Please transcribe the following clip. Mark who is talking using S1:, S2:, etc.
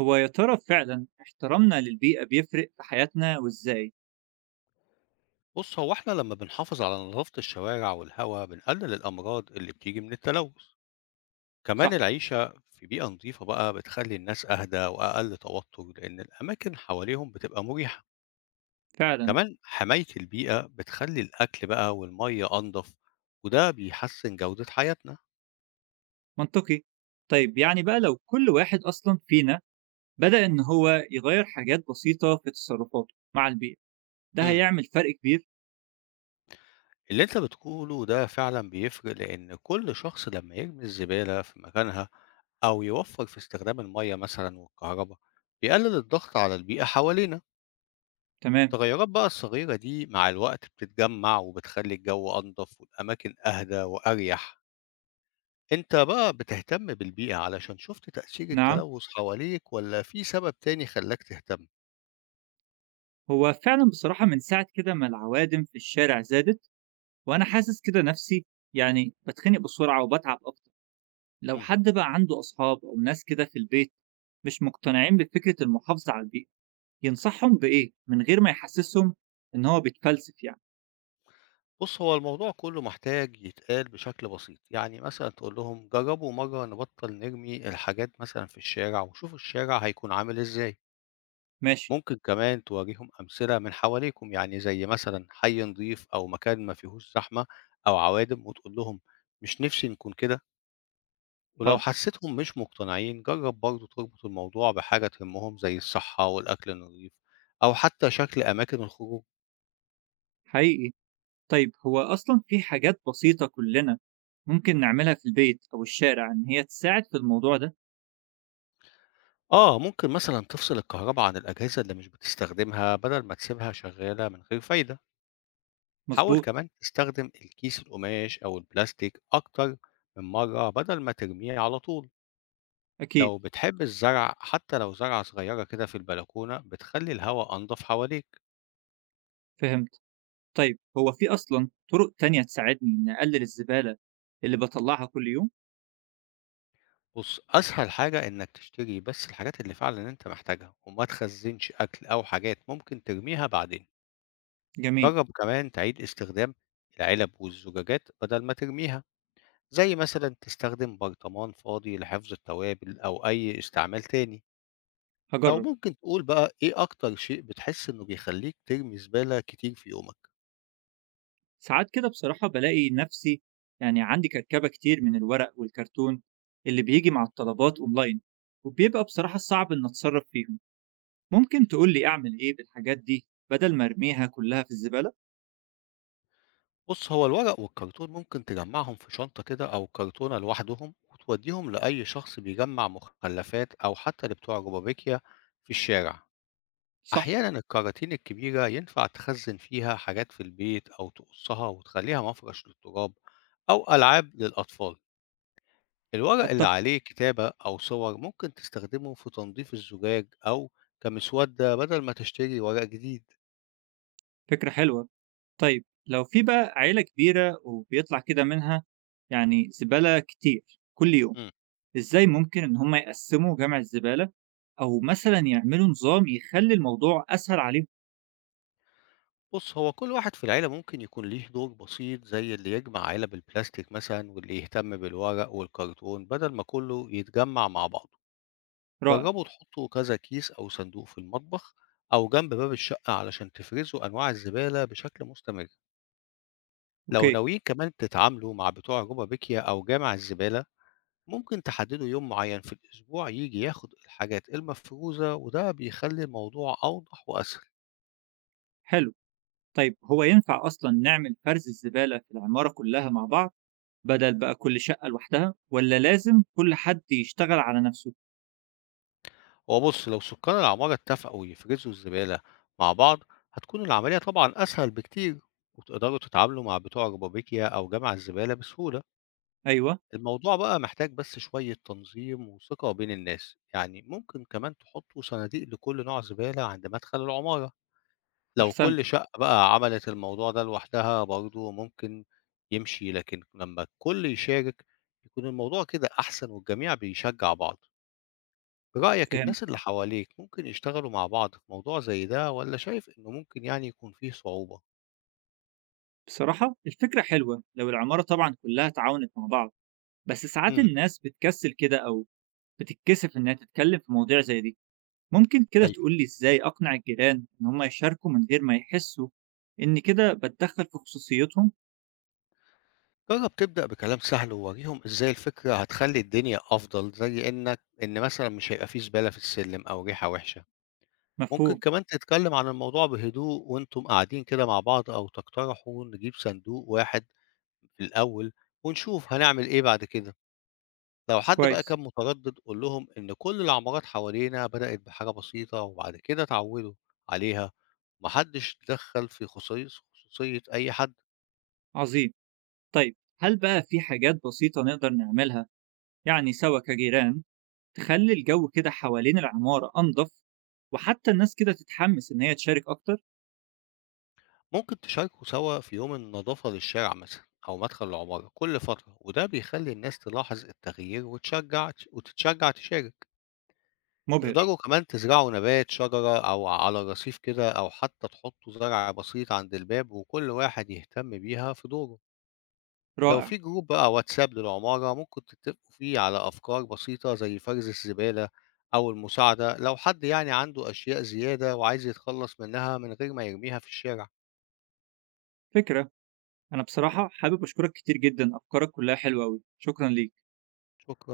S1: هو يا ترى فعلا احترامنا للبيئة بيفرق في حياتنا وإزاي؟
S2: بص، هو احنا لما بنحافظ على نظافة الشوارع والهواء بنقلل الأمراض اللي بتيجي من التلوث. كمان
S1: صح.
S2: العيشة في بيئة نظيفة بقى بتخلي الناس أهدى وأقل توتر، لأن الأماكن حواليهم بتبقى مريحة.
S1: فعلا.
S2: كمان حماية البيئة بتخلي الأكل بقى والمية أنظف، وده بيحسن جودة حياتنا.
S1: منطقي. طيب يعني بقى لو كل واحد أصلا فينا بدأ إن هو يغير حاجات بسيطة في تصرفاته مع البيئة، ده
S2: مم.
S1: هيعمل فرق كبير؟
S2: اللي انت بتقوله ده فعلا بيفرق، لأن كل شخص لما يرمي الزبالة في مكانها أو يوفر في استخدام المية مثلا والكهرباء بيقلل الضغط على البيئة حوالينا.
S1: تمام.
S2: التغيرات بقى الصغيرة دي مع الوقت بتتجمع وبتخلي الجو أنضف والأماكن أهدى وأريح. أنت بقى بتهتم بالبيئة علشان شفت تأثير
S1: نعم.
S2: التلوث حواليك، ولا في سبب تاني خلاك تهتم؟
S1: هو فعلا بصراحة من ساعة كده ما العوادم في الشارع زادت، وأنا حاسس كده نفسي يعني بتخنق بسرعة وبتعب أكتر. لو
S2: مم.
S1: حد بقى عنده أصحاب أو ناس كده في البيت مش مقتنعين بفكرة المحافظة على البيئة، ينصحهم بإيه من غير ما يحسسهم إن هو بيتفلسف يعني؟
S2: بص، هو الموضوع كله محتاج يتقال بشكل بسيط، يعني مثلا تقول لهم جربوا مرة نبطل نرمي الحاجات مثلا في الشارع وشوفوا الشارع هيكون عامل إزاي.
S1: ماشي،
S2: ممكن كمان تواجههم أمثلة من حواليكم، يعني زي مثلا حي نضيف أو مكان ما فيهوش زحمة أو عوادم، وتقول لهم مش نفسي نكون كده. ولو
S1: حاضر،
S2: حسيتهم مش مقتنعين، جرب برضه تربط الموضوع بحاجة تهمهم زي الصحة والأكل النظيف، أو حتى شكل أماكن الخروج.
S1: حقيقي. طيب هو أصلًا في حاجات بسيطة كلنا ممكن نعملها في البيت أو الشارع إن هي تساعد في الموضوع ده؟
S2: آه، ممكن مثلا تفصل الكهرباء عن الأجهزة اللي مش بتستخدمها بدل ما تسيبها شغالة من غير فايدة. حاول
S1: مضبوط،
S2: كمان تستخدم الكيس القماش أو البلاستيك أكتر من مرة بدل ما ترميه على طول.
S1: أكيد،
S2: لو بتحب الزرع، حتى لو زرعة صغيرة كده في البلكونة، بتخلي الهواء أنضف حواليك.
S1: فهمت. طيب هو في أصلًا طرق تانية تساعدني إني أقلل الزبالة اللي باطلعها كل يوم؟
S2: بص، أسهل حاجة إنك تشتري بس الحاجات اللي فعلا أنت محتاجها، وما تخزنش أكل أو حاجات ممكن ترميها بعدين.
S1: جميل،
S2: جرب كمان تعيد استخدام العلب والزجاجات بدل ما ترميها، زي مثلا تستخدم برطمان فاضي لحفظ التوابل أو أي استعمال تاني. لو
S1: هاجرب.
S2: ممكن تقول بقى إيه أكتر شيء بتحس إنه بيخليك ترمي زبالة كتير في يومك؟
S1: ساعات كده بصراحة بالاقي نفسي يعني عندي كركبة كتير من الورق والكرتون اللي بيجي مع الطلبات أونلاين، وبيبقى بصراحة صعب إن أتصرف فيهم. ممكن تقول لي أعمل إيه بالحاجات دي بدل ما أرميها كلها في الزبالة؟
S2: بُص، هو الورق والكرتون ممكن تجمّعهم في شنطة كده أو كرتونة لوحدهم وتودّيهم لأي شخص بيجمّع مخلفات أو حتى لبتوع الروبابيكيا في الشارع.
S1: صح.
S2: أحيانًا الكراتين الكبيرة ينفع تخزّن فيها حاجات في البيت، أو تقصّها وتخلّيها مفرش للتراب أو ألعاب للأطفال. الورق اللي
S1: أتفق.
S2: عليه كتابة أو صور ممكن تستخدمه في تنضيف الزجاج، أو كمسودة بدل ما تشتري ورق جديد.
S1: فكرة حلوة. طيب لو في بقى عيلة كبيرة وبيطلع كده منها يعني زبالة كتير كل يوم،
S2: إمم.
S1: إزاي ممكن إن هم يقسموا جمع الزبالة أو مثلا يعملوا نظام يخلي الموضوع أسهل عليهم؟
S2: بُص، هو كل واحد في العيلة ممكن يكون ليه دور بسيط، زي اللي يجمع علب البلاستيك مثلًا واللي يهتم بالورق والكرتون، بدل ما كله يتجمّع مع بعضه.
S1: رائع.
S2: جرّبوا تحطوا كذا كيس أو صندوق في المطبخ أو جنب باب الشقة علشان تفرزوا أنواع الزبالة بشكل مستمر. لو
S1: أوكي.
S2: ناويين كمان تتعاملوا مع بتوع روبابيكيا أو جامع الزبالة، ممكن تحددوا يوم معين في الأسبوع ييجي ياخد الحاجات المفروزة، وده بيخلي الموضوع أوضح وأسهل.
S1: حلو. طيب هو ينفع أصلا نعمل فرز الزبالة في العمارة كلها مع بعض بدل بقى كل شقة لوحدها، ولا لازم كل حد يشتغل على نفسه؟
S2: هو بُص، لو سكان العمارة اتفقوا يفرزوا الزبالة مع بعض، هتكون العملية طبعًا أسهل بكتير، وتقدروا تتعاملوا مع بتوع ربابيكيا أو جمع الزبالة بسهولة.
S1: أيوه.
S2: الموضوع بقى محتاج بس شوية تنظيم وثقة بين الناس، يعني ممكن كمان تحطوا صناديق لكل نوع زبالة عند مدخل العمارة. لو
S1: أحسنت.
S2: كل شقة بقى عملت الموضوع ده لوحدها برضه ممكن يمشي، لكن لما الكل يشارك يكون الموضوع كده أحسن، والجميع بيشجع بعض. برأيك الناس
S1: فهمت.
S2: اللي حواليك ممكن يشتغلوا مع بعض في موضوع زي ده، والّا شايف إنه ممكن يعني يكون فيه صعوبة؟
S1: بصراحة الفكرة حلوة لو العمارة طبعا كلها تعاونت مع بعض، بس ساعات
S2: إمم،
S1: الناس بتكسل كده أو بتتكسف إنها تتكلم في مواضيع زي دي. ممكن كده
S2: أيوه،
S1: تقولي إزاي أقنع الجيران إن هم يشاركوا من غير ما يحسوا إن كده بتدخل في خصوصيتهم؟
S2: جرّب تبدأ بكلام سهل وورّيهم إزاي الفكرة هتخلّي الدنيا أفضل، زي إنك إن مثلًا مش هيبقى في زبالة في السلِّم أو ريحة وِحشة. ممكن
S1: مفهوم.
S2: كمان تتكلّم عن الموضوع بهدوء وأنتم قاعدين كده مع بعض، أو تقترحوا نجيب صندوق واحد في الأول ونشوف هنعمل إيه بعد كده. لو حد بقى
S1: كويس.
S2: كان متردد، قُل لهم إن كل العمارات حوالينا بدأت بحاجة بسيطة وبعد كده اتعودوا عليها، ما حدش اتدخّل في خصيص خصوصية أي حد.
S1: عظيم. طيب هل بقى في حاجات بسيطة نقدر نعملها يعني سوا كجيران تخلي الجو كده حوالين العمارة أنظف، وحتى الناس كده تتحمس إن هي تشارك أكتر؟
S2: ممكن تشاركوا سوا في يوم النضافة للشارع مثلًا أو مدخل العمارة كل فترة، وده بيخلّي الناس تلاحظ التغيير وتشجع وتتشجع تشارك.
S1: مبهر.
S2: تقدروا كمان تزرعوا نبات شجرة أو على رصيف كده، أو حتى تحطوا زرع بسيط عند الباب وكل واحد يهتم بيها في دوره. لو
S1: رائع.
S2: في جروب بقى واتساب للعمارة، ممكن تتفقوا فيه على أفكار بسيطة زي فرز الزبالة، أو المساعدة لو حد يعني عنده أشياء زيادة وعايز يتخلص منها من غير ما يرميها في الشارع.
S1: فكرة. أنا بصراحة حابب أشكرك كتير جدًا، أفكارك كلها حلوة أوي، شكرًا ليك.
S2: شكرا